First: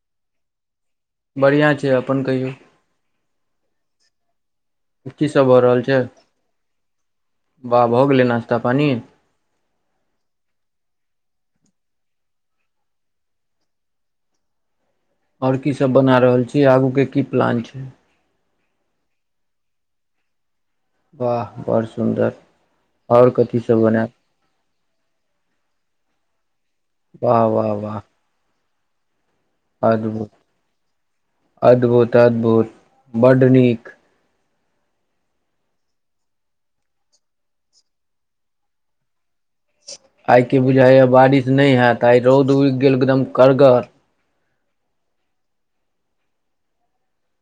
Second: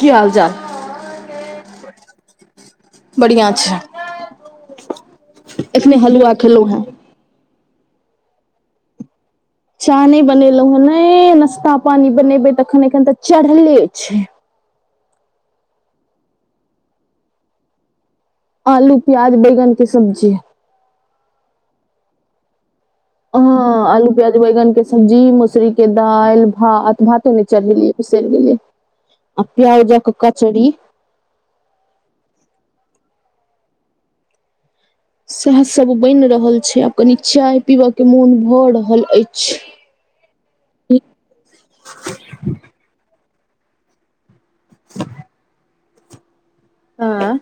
की हाल चाल। बढ़ियां छै अपन कहियौ बढ़ियां छै की सब भऽ अखने हलुआ खेलौं हँ बा भऽ गेलै नास्ता पानि चाह नैय बनेलौ हेँ नै नाश्ता पानी बनेबै तखन एखन तऽ चढ़ले छै आओर की सब बना रहल छी। आगू के की प्लान छै। आलू प्याज बैगन के सब्जी वाह बड़ सुन्दर आओर कथी सब हँ आलू बनायब। प्याज बैगन के सब्जी मौसुरी के दालि भात भातो वाह नै वाह चढ़ेलियै वाह उसरि गेलियै। आ पिआउजक अद्भुत कचरी अद्भुत अद्भुत बड नीक। सएह सब बनि रहल छै। आब कनी चाय पीबय के मुन भऽ रहल अछि। आइ की बुझाय या बारिश नै हयत आइ रौद उग गेल एकदम कगर। [inaudible] आँ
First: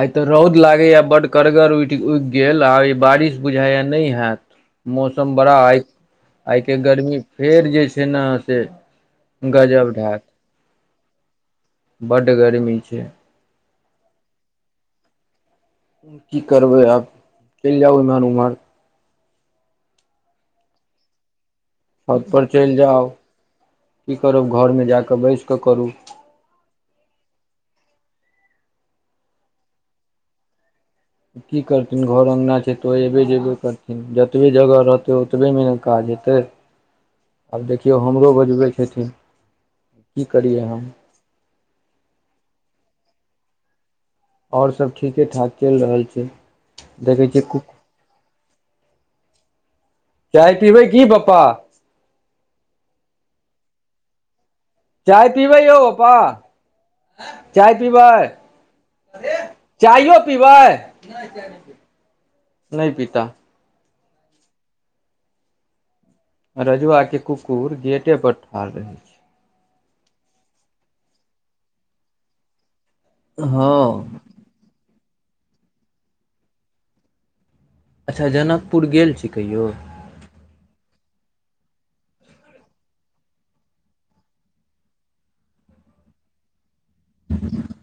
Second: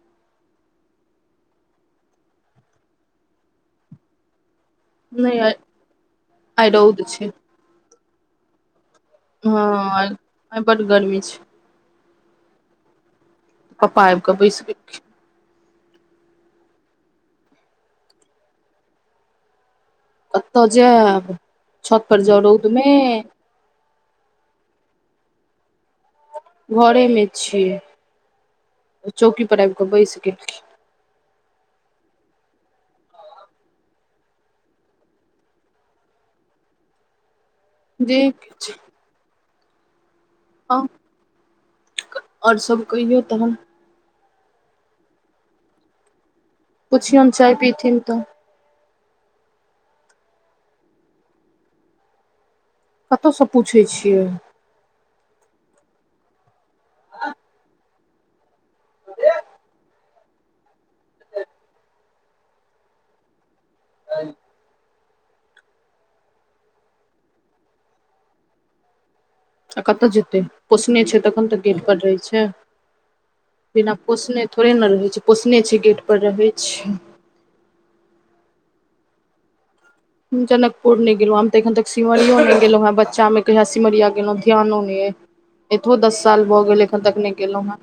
आइ तऽ रौद लागैय बड्ड कड़गर उठ उगि गेल। आई बारिश बुझाया नै हएत मौसम बड़ा आइ आइ आइके रौद गर्मी छै फेर जे छै न से। गजब हँ ढाठ आइ बड गर्मी छै बड गर्मी छै। पपा आएब क बैस गेलखिन की करबै आब चलि जाउ इम्हर उमहर कतऽ जे ब छत पर जेब रौंद में की करब घरमे जाकऽ बैस कऽ करू। घरे मे छिय। चौकी पर आबि कऽ बैस गेल। की करथिन घर अङ्गना छै। तऽ ओ अयबे जेबे करथिन जतबे जगह रहतै ओतबे म काज हतै ह [inaudible] आब देखियौ हमरो बजबै छथिन। की करियै आउ हम आओर सब कइो तहन आओर सभ ठीके ठाक चलि रहल छै। पुछिौ देखै छियै चाय कु पीथिन तऽ। चाय पीबै की पप्पा। कतहुसँ पूछै छियै। चाय पीबै यौ प पा चाय पीबै। चइओ पीबै नहि पीताऽ। ह। रजुआ के कुकुर गेटे पर ठाड़ रहे छै। आ कतऽ जेते पोसने छै। तखन तऽ गेट पर रहे छै। छै बिना हँ पोसने थोड़े ने रहे छै। पोसने छै। गेट पर रहे छै। अच्छा जनकपुर गेल छी कहियौ। जनकपुर ने गेलों हम तऽ एखन तक सिमरियो नहि गेलों हें। बच्चा मे कया सिमरिया गेलों ध्यानो नहि। यै एतहो दस साल भऽ गेल एखन तक नहि केलहुँ हेँ।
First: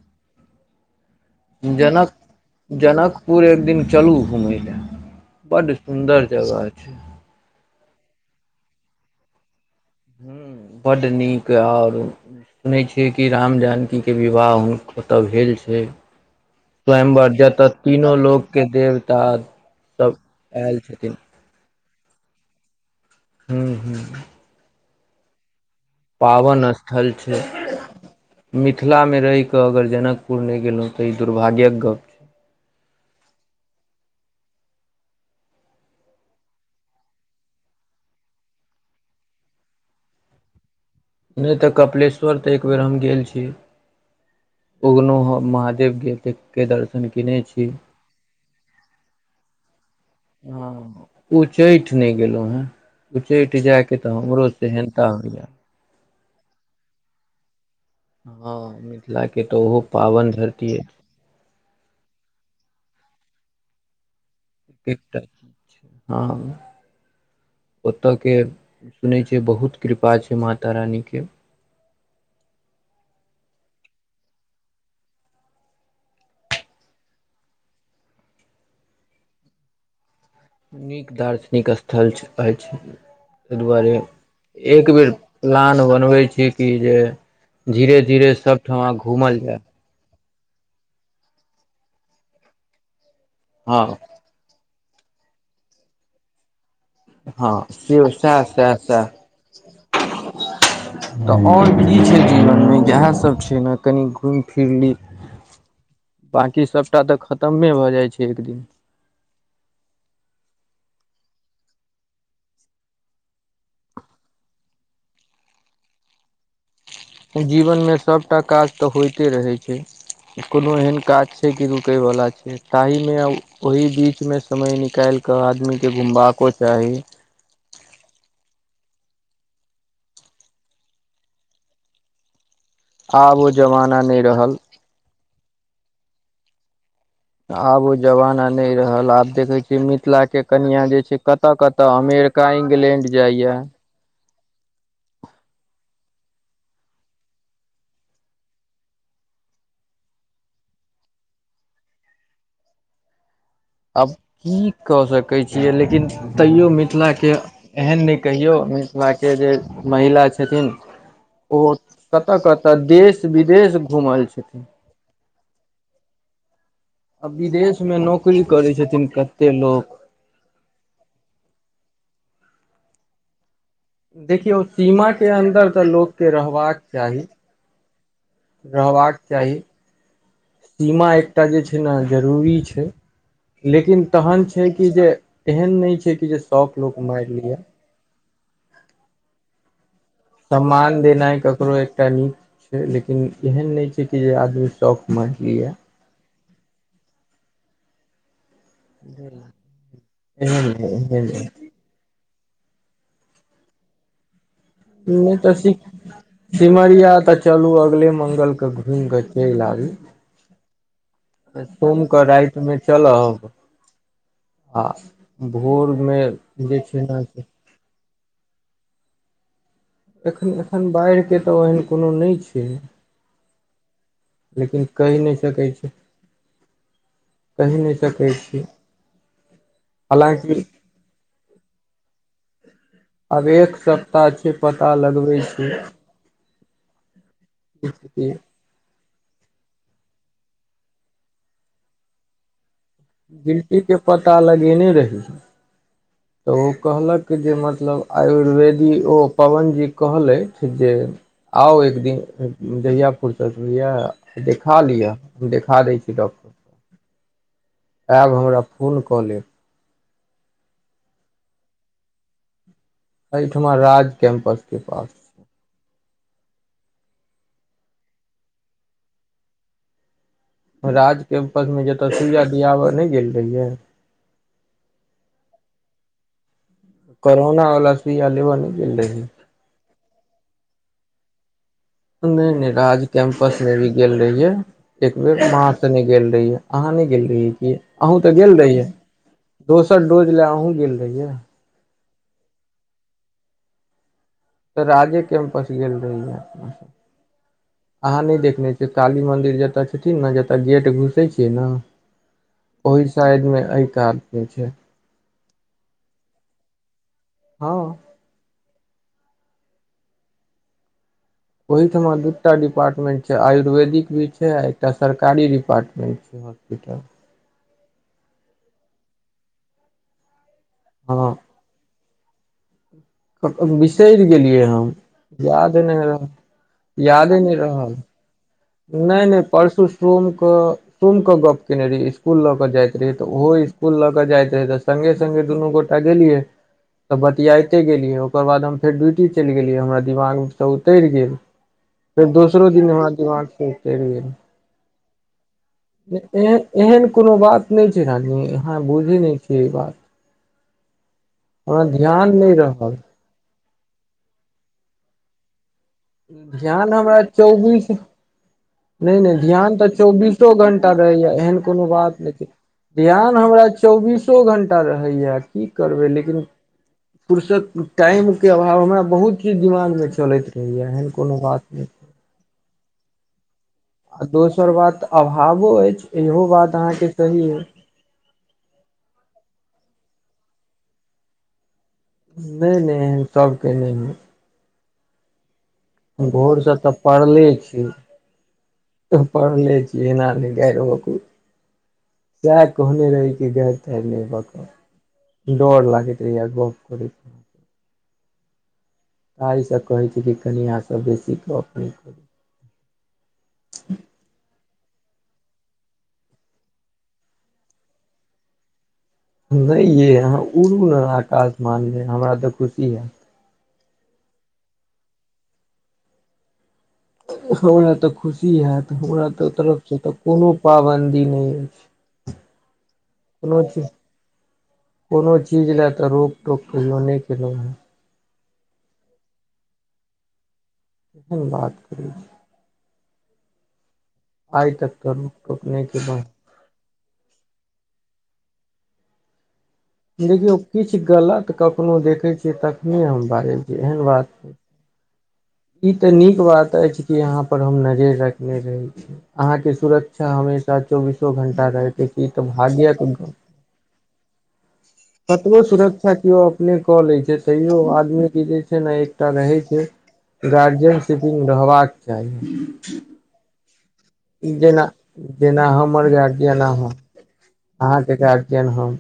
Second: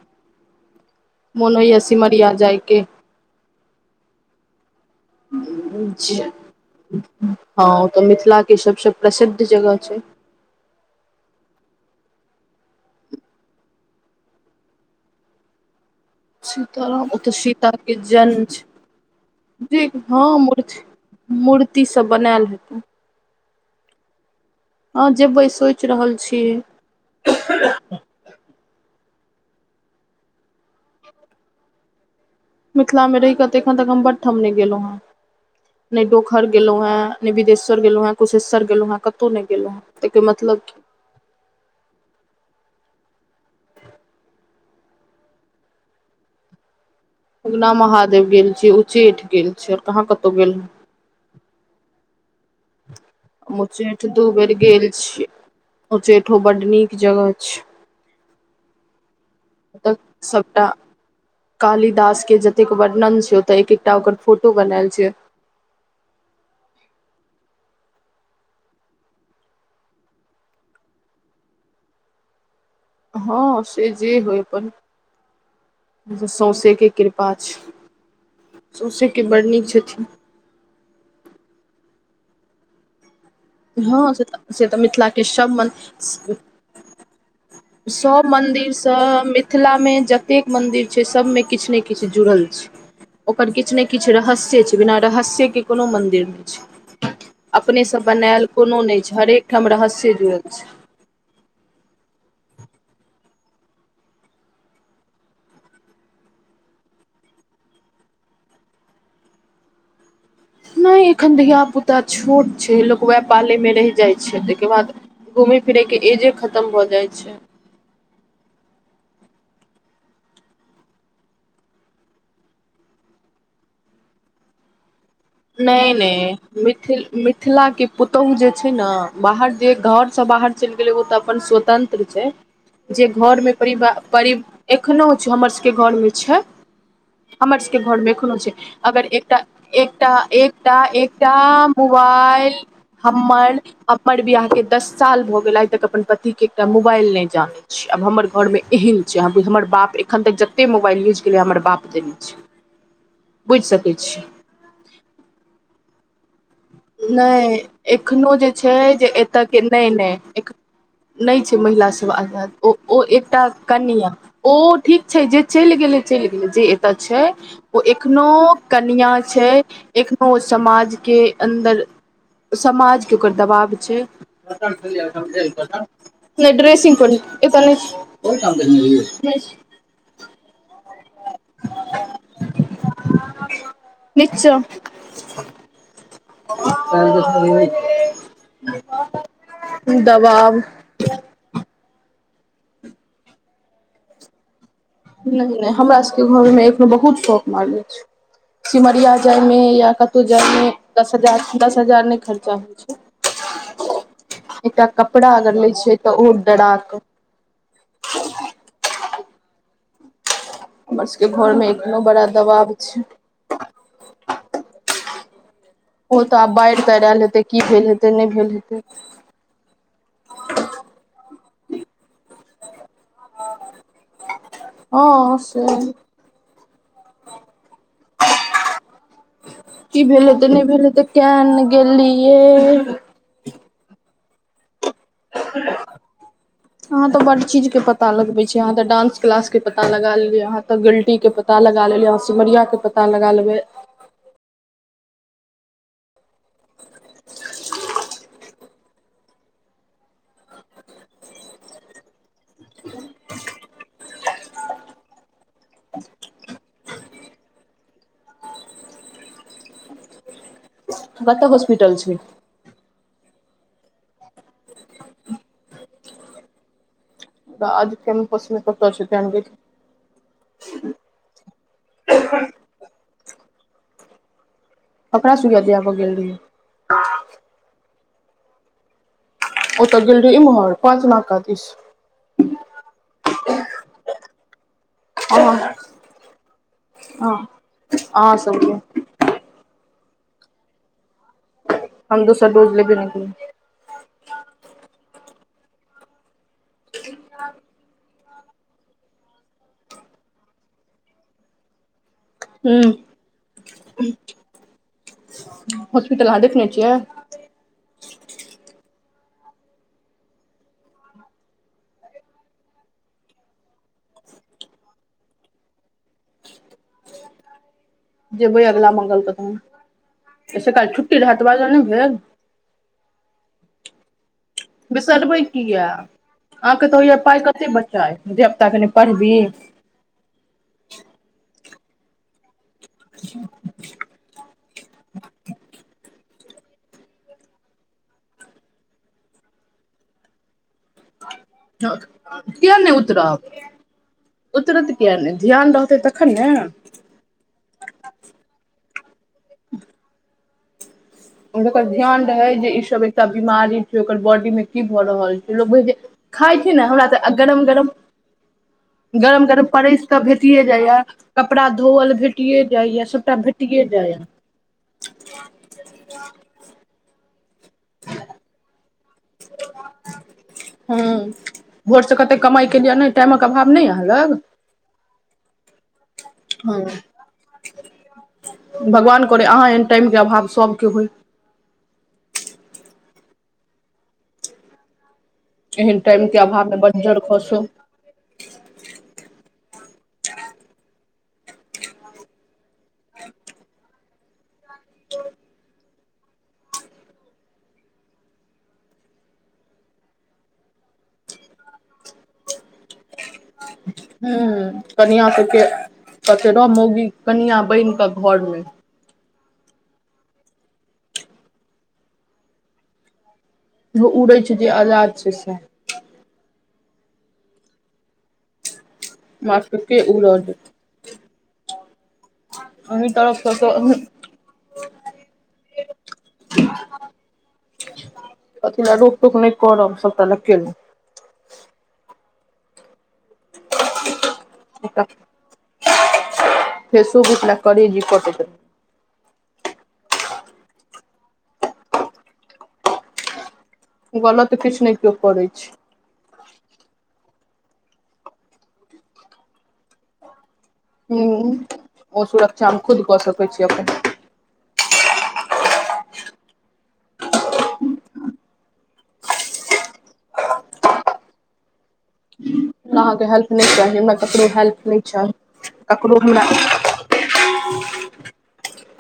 मोन होइ ये सिमरीया जाइके। पूर एक दिन चलू घुमय लए बड्ड सुन्दर जगह छै। हँ ओ तऽ मिथिला के सबस प्रसिद्ध जगह छै। ह ब्ड नीक आओर सुनै छियै। कि राम जानकीके विवाह हु कतय भेल छै। सीताराम ओतऽ स्वयंवर जतय सीता के तीनो जन्म छै लोकके देवता जे सब हँ आयल मूर्ति छथिन। मूर्ति सब बनायल हेतै। हूँ हू। हँ जेबै सोइच पावन स्थल छै मिथिलामे रहिकऽ अगर जनकपुर नहि गेलहुँ तऽ ई दुर्भाग्यक गप छै मिथिला मे र रही कत एखन तक हम बड थमनहि गेलहुँ हेँ। न डोकखर गेलो हैं। बिदेश्वर गेलो हैं। कुशेश्वर गेलों है। कतहु नहि गेलो है। ताकर मतलब। नहि त कपिलेश्वर त एक बेेर हम गेल छी। उगनो महादेव गेलत के दर्शन किने उगना महादेव गेल छीै उच्चैठ गेल छी आऔर कहाँ कतौ गेल हँ उच्चैठ ने गेलों हे उचैठ हम जाय के उच्चैठ ते दू हमरो बेर गेल सेहन्ता छी होययै उच्चैठो बड नीक जगह छै हँ मिथिलाे तऽ ओहो ओतऽ पाबनि सबटा धरतीे कालिदास के जतेक वर्णन छैत एकटा ओकर फोटो बनायल छै एक एक हँ ओतऽके सुनै छियै बहुत कृपा छै माता रानीके हँ से जे होय अपन सौसेके कृपा छै सौसेके बड़ नीक छथिन नीक दार्शनिक अस्थल अछि अई दुआरे हँ से तऽ से तऽ एक मिथिला बेर के सब प्लान बनबै छी कि जे धीरे सब धीरे सभठमा मन्दिरसँ घूमल जाय मिथिलामे ज एतेक मंदिर छै सब मे किछ ने किछ जुड़ल छै ओकर किछ ने हँ किछ रहस्य छै बिना रहस्य के कोनो मंदिर नै छै हँ से अपनेसँ सएह बनायल सएह कोनो नै सएह छै हरेक ठम रहस्य जुड़ल छै तऽ आओर कि छै जीवनमे इएहसब छै न जे कनि घुमि फिरि ली बाँकी सबटा तऽ खतमे भऽ जाइ छै एक दिन नै एखन धियापुता छोट छै लोक उएह पालैमे रहि जाइ छै ताहिके बाद घूमै फिरै के एजे खतम भऽ जाय छै जीवनमे सबटा काज तऽ होइते रहै छै कोनो एहन काज छै कि रुकैवला छै ताहिमे ओहि बीचमे समय निकालि क आदमी नहि के घुमबाको नहि चाही मिथिल मिथिला के पुतौहु जे छै न बाहर जे घर स बाहर चैल गेलै ओ त अपन स्वतंत्र छै जे आब ओ घरमे जमाना परिवार नहि परि रहल एखनो छै हमर सबके घरमे छै हमर सबके आब ओ घरमेखनो जमाना छै नहि अगर रहल आब एकटा देखै छियै एक मिथिलाके एकटा कनिआँ जे छै एकटा कतय कतय अमेरिका मोबाइल इंग्लैंड जाइए हमर हमर बिआह के दस साल भऽ गेला आइ तक अपन पति के एकटा मोबाइल नै जानै छै अब हमर घरमे एहन छै बु हमर बाप एखन तक जतेक मोबाइल यूज केलिया हमर बाप देने छै बुझि सकै आब छी की क सकै छीयै लेकिन तैयो मी नय एखनो जे छै जे मिथिलाके एतके नै नै महिला एख छथिन नै छै ओ महिलास सब कतऽ आगाद ओ कतऽ ओ देश एकटा विदेश कनियाँ घूमल ओ छथिन ठीक छै जे चलि गेलै चलि गेलै जे ए छै आ विदेश ओ मे एखनो नौकरी करै छथिन कनिया छै कते लोक एखनो ओ समाज के अन्दर समाज के ओकर दबाव छै देखियौ सीमा के अन्दर तऽ लोक के नै रहबाक ड्रेसिंग पर चाही एत नै छै ओही ठाम देलियौ रहबाक गई नै चाही छै सीमा एकटा जे छै न रूरी छै लेकिन तहन नीचा छै कि जे एहन नै छै कि जे शौक लोक मारि लैया ह [unintelligible] तू दवा सम्मान देनाइ ककरो एकटा नीक छै लेकिन एहन नै छै कि जे आदमी शौख नै नै हमरा सबके घरेमे एखनो बहुत शौक मारने छै सिमरिया जाय मे या कतौ जाय मे एहन नहि दस एहन हजार दस नहि द हजार नै खर्चा होइ छै एकटा कपड़ा नहि अगर तऽ लै छैय तऽ ओ डराक सिमरिया तऽ चलू अगले मंगलक घुमिकऽ चलि आबी हमर सबके घरमे एखनो सोम कऽ बड़ा दबाव रातिमे छै चलब आ भोरमे जे छै आल ने हेतै से की भेल हेतै नै भेल हेतै एखन एखन बाढ़िके तऽ ओहन कुनो नै छै लेकिन हँ कहि नै से सकै छी कहि नै सकै छी हलाकि कियानेगेलियै आब एक सप्ताह छै पता लगबै छै हहं तो बड़ चीज के पता छै लगबे छै यहा त डंस क्लास के पता लगा लेलियह अहााँ त गलटी के पता लगा लेलियय यहा सिमरिया के पता लगा लेबै गिलटी के पता लगेने रहै तऽ ओ कहलक जे मतलब आयुर्वेदी ओ पवन जी कहलथि जे आउ एक दिन जहियापुरसँतहोइये देखा लिअ हम देखा दै छी डॉक्टर आयब हमरा फोन कऽ लेब कत होॉस्पिटल छै एहिठमा राज कैम्पस के पास राज केमपस में कत जा केदखियौ राजके उपसमे जतऽ सुइया दियाबय नहि गेल रहियै ककरा सुूइया दियास गेल रहियै करोना बला सुइयां लेब नहीं गेल रहियै ओतऽ गेल रह इम्हर पाँच नाका दिस नहिराज कैं्मपस मे भी गेल रहियै एक बेेर अहाँ महाँसँ नहि गेल रहियै अहाँ नहि गेल हँ रहियै क अहुूँ तऽ अहाँ गेल सबके रहियै दोसर डोज लए अहुूँ गेल रहियै हम दोसर डोज लेबे नकेलियै तऽ राजे कैम्पस गेल रहिय अपना इ अहाँ नहि देखने छियै काली मंन्दिर जतय छथिन ने जतय गेट घुसै छियै ने केलियै ह ओहि शायड मे एहि कातस छै हॉस्पिटल अहाँ देखने छियै हँ ओहिठमा दू टा डिपार्टमेंट छै आयुर्वेदिक भी छै आ एकटा सरकारी डिपार्टमेंट छै हॉस्पिटल जेबै अगिला मंगलके तन स काल छुट्टी रह तऽ हॉस्पिटल बाज ने भेल बिसरि गेलियै हम बिसरबै याद किया नहि रहल यादे नहि रहल जेब तकनि नहि नहि परसू सोमके गप्प कयने रहिय इसकुल लऽ कऽ जाइत रहहिै तऽ ओहो इसकुल ल के जाइत रहियै तऽ सङगे सगे दुनू गोटा गेलियै तऽ बतियाइते गेलियै ओकर बाद हम फेर ड्यूटी चलि गेलियै हमरा दिमाग तऽ उतरि गेल फेर दोसरो किया दिन नहि हमरा उतरब दिमाग गेल उतरत किया नहि ध्यान रहतै तखन ने एहन कोनो बात नहि बूझीलियै आहा बुझय नहि छियै ई बात हमरा ध्यान नहि रहल सब बीमारी छै ओकर बॉडी मे की भऽ रहल छै लोक खाइ छी ने ध्यान हमरा तऽ गरम चौबीस गरम नहि नहि गरम गरम ध्यान तऽ परसि कऽ चौबीसो भेटिए घं्टा जाइए रहैया एहन कपड़ा कोनो धोअल बात नहि छै भेटिए जाइए सभटा ध्यान हमरा भेटिए जाइए चौबीसो घंटा रहैय की करबै लेकिन पुरस टाइमके अभाव हमरा बहुत चीज दिमागमे चलैत रहैए एहन कोनो बात नहि से कते कमाई केलिया ने टाइमक अभाव नहि या आ दोसर बात तऽ अभावो अछि इहो बात हँ अहाँकेँ सही अछि भगवान करै अहाँ एहन टाइमके अभाव सबके होइ नै नै एहन सबके नै होई एहन टाइम के अभाव भोरसँ मे तऽ बज्जर पड़ले खसो छी पड़ले छी एहन आदमी डैर होकु सएह कहने रहै कि गैर थैर नै भ क डर लागैत रहै या गप करैत आई स कहै छी कि कनि अहाँसब बेसीे गप नै करू हूँ कनियाँ सबके कतै र मौगी कनियाँ बैन कऽ घरमे नै यै अहाँ उड़ू न आकाश मान मे हमरा तऽ खुशी हएत यौ उड़ै छै जे अजाद छै सएह हमरा तऽ खुशी हएत हमरा तऽ सबके तरफसँ के तऽ उड़ऽ कोनो देत पाबन्दी नै अछि अही तरफसँ कोनो त चीज उहूँक कोनो चीज लए तऽ रोकटोक कहियो नै केलौ हेँ अथी लए रोक टोक नै करब सबटा लए केलौं बात करै छी आइ तक केलहुँ तऽ रुक टुकनै के लौं फेसोबुक लए करेजी कटैत देखियौ किछ गलत कखनो देखै छियै तखने हम बाजै छी एहन बात छै किछ नै किओ करै छै ई ते निक बात अछि कि यहाँ पर हम नजैर राखने रहै छी आहााँ के सुरत अच्छा हमेशा चौबीसो हूं घण्टा रहैत कि ओ तऽ सुरक्षा भाग्यक गप त [unintelligible] कतबो सुरक्षा किओ अपने कऽ लै छै तैयो आदमी के जे छै न एकटा रहै छै गार्जियन सिपिंग रहबाक चाही अहाँके हेल्प नै चाही हमरा ककरो जेना हेल्प नै चाही जेना हमर ककरो हमरा गार्जियन अहाँ अहाँके गारजीयन हम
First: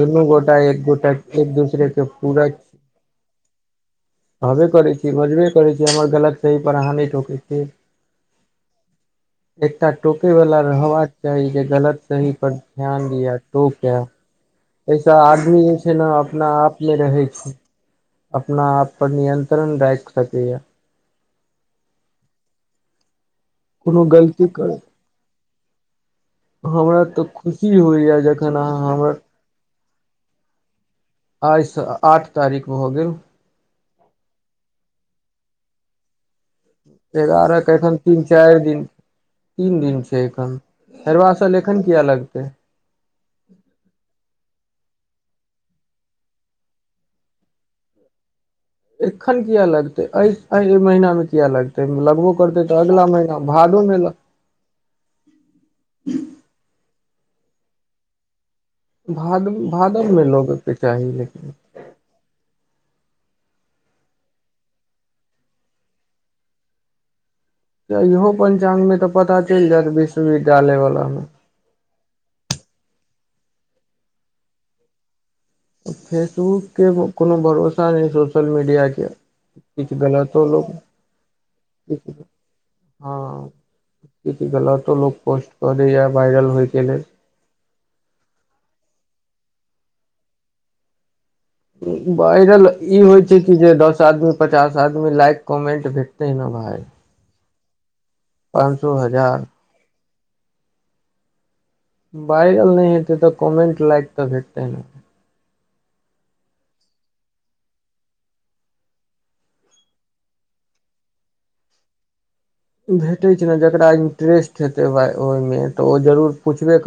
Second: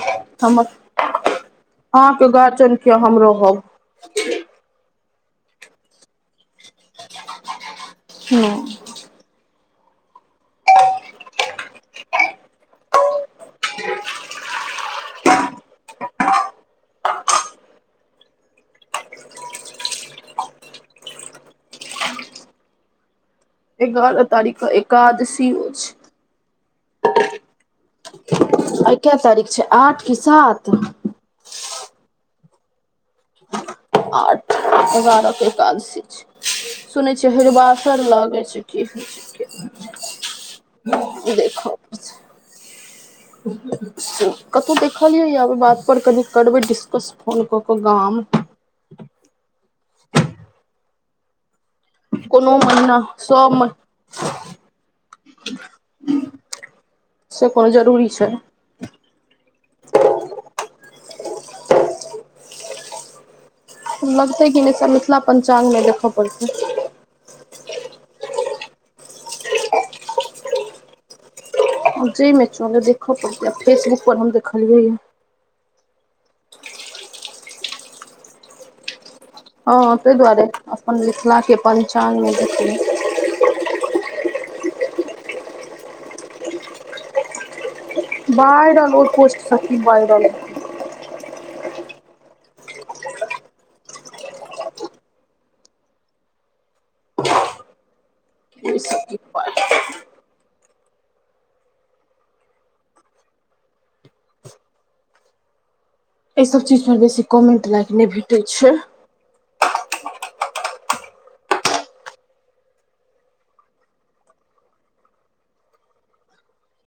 दुनू गोटा हमर एक गोटा एक दूसरे के अहाँके पूरक छी गार्जियन के हम रहब कहबे करै छी बजबे करै छी हमर गलत सही पर आहाँ नै ठोक छी हँ एकटा टोकै वाला रहबाक चाही जे गलत सही पर ध्यान दिया टोकए एहिस आदमी जे छै न अपना आपमे रहै छै अपना आप पर नियंत्रण राखि सकै या कोनो एगारह गलती तारीक कर क एकादशी ओ छै हमरा तऽ खुशी होइया जख आई कए तारीख छै आठ की सात आइ स आठ तारीख भ गेल आठ एगारहक एकादसी छै सुनै छियै एगारह के एखन हरिवासर तीन लागै चारि छै दिन की होइ छै तीन दिन छै एखन हेरबासल एखन किया लगतै कतो देखलियैया ओइ बात पर कनि करबै डिस्कस फोन कऽक गाम एखन किया लगतै अइ महीना मे किया लगतै तइ लगबो कोनो करतै तऽ अगिला महीना सब भादो मे लग से कोनो जरूरी छाय भाद भादवमे लोगके चाही लेकिन लगतै कि नै मिथिला पञ्चांगमे देख पड़तै तऽ इहो पंचांगमे तऽ पता चलि जायत विश्वविद्यालय वला मे जै मे चलै देख पड़तै फेसबुक पर हम देखलियैया फेसबुकके कोनु भरोसा नै सोशल मीडियाके हँ तइ दुआरे अपन मिथिलाके पञ्चांगमे देखि हँ किछ गततो लोक पोस्ट कदैया वायरल होइके लेल वायरलओ पोस्ट सऽ की वायरल वायरल ई होइ छैय कि जे दस आदमी पचास आदमी लाइक कॉमेंट भेटतै ने भाय पाँन सो हजार वायरल नइ हेतै तऽ कॅमेन्ट लाइक तऽ भेटतै ने अइ सब चीज पर बेसी कमेंट लायक नै भेटै छै भेटे छैय नै जेकरा इंटरेस्ट हेतै भा ओईमे तऽ ओ जरूर पूछबे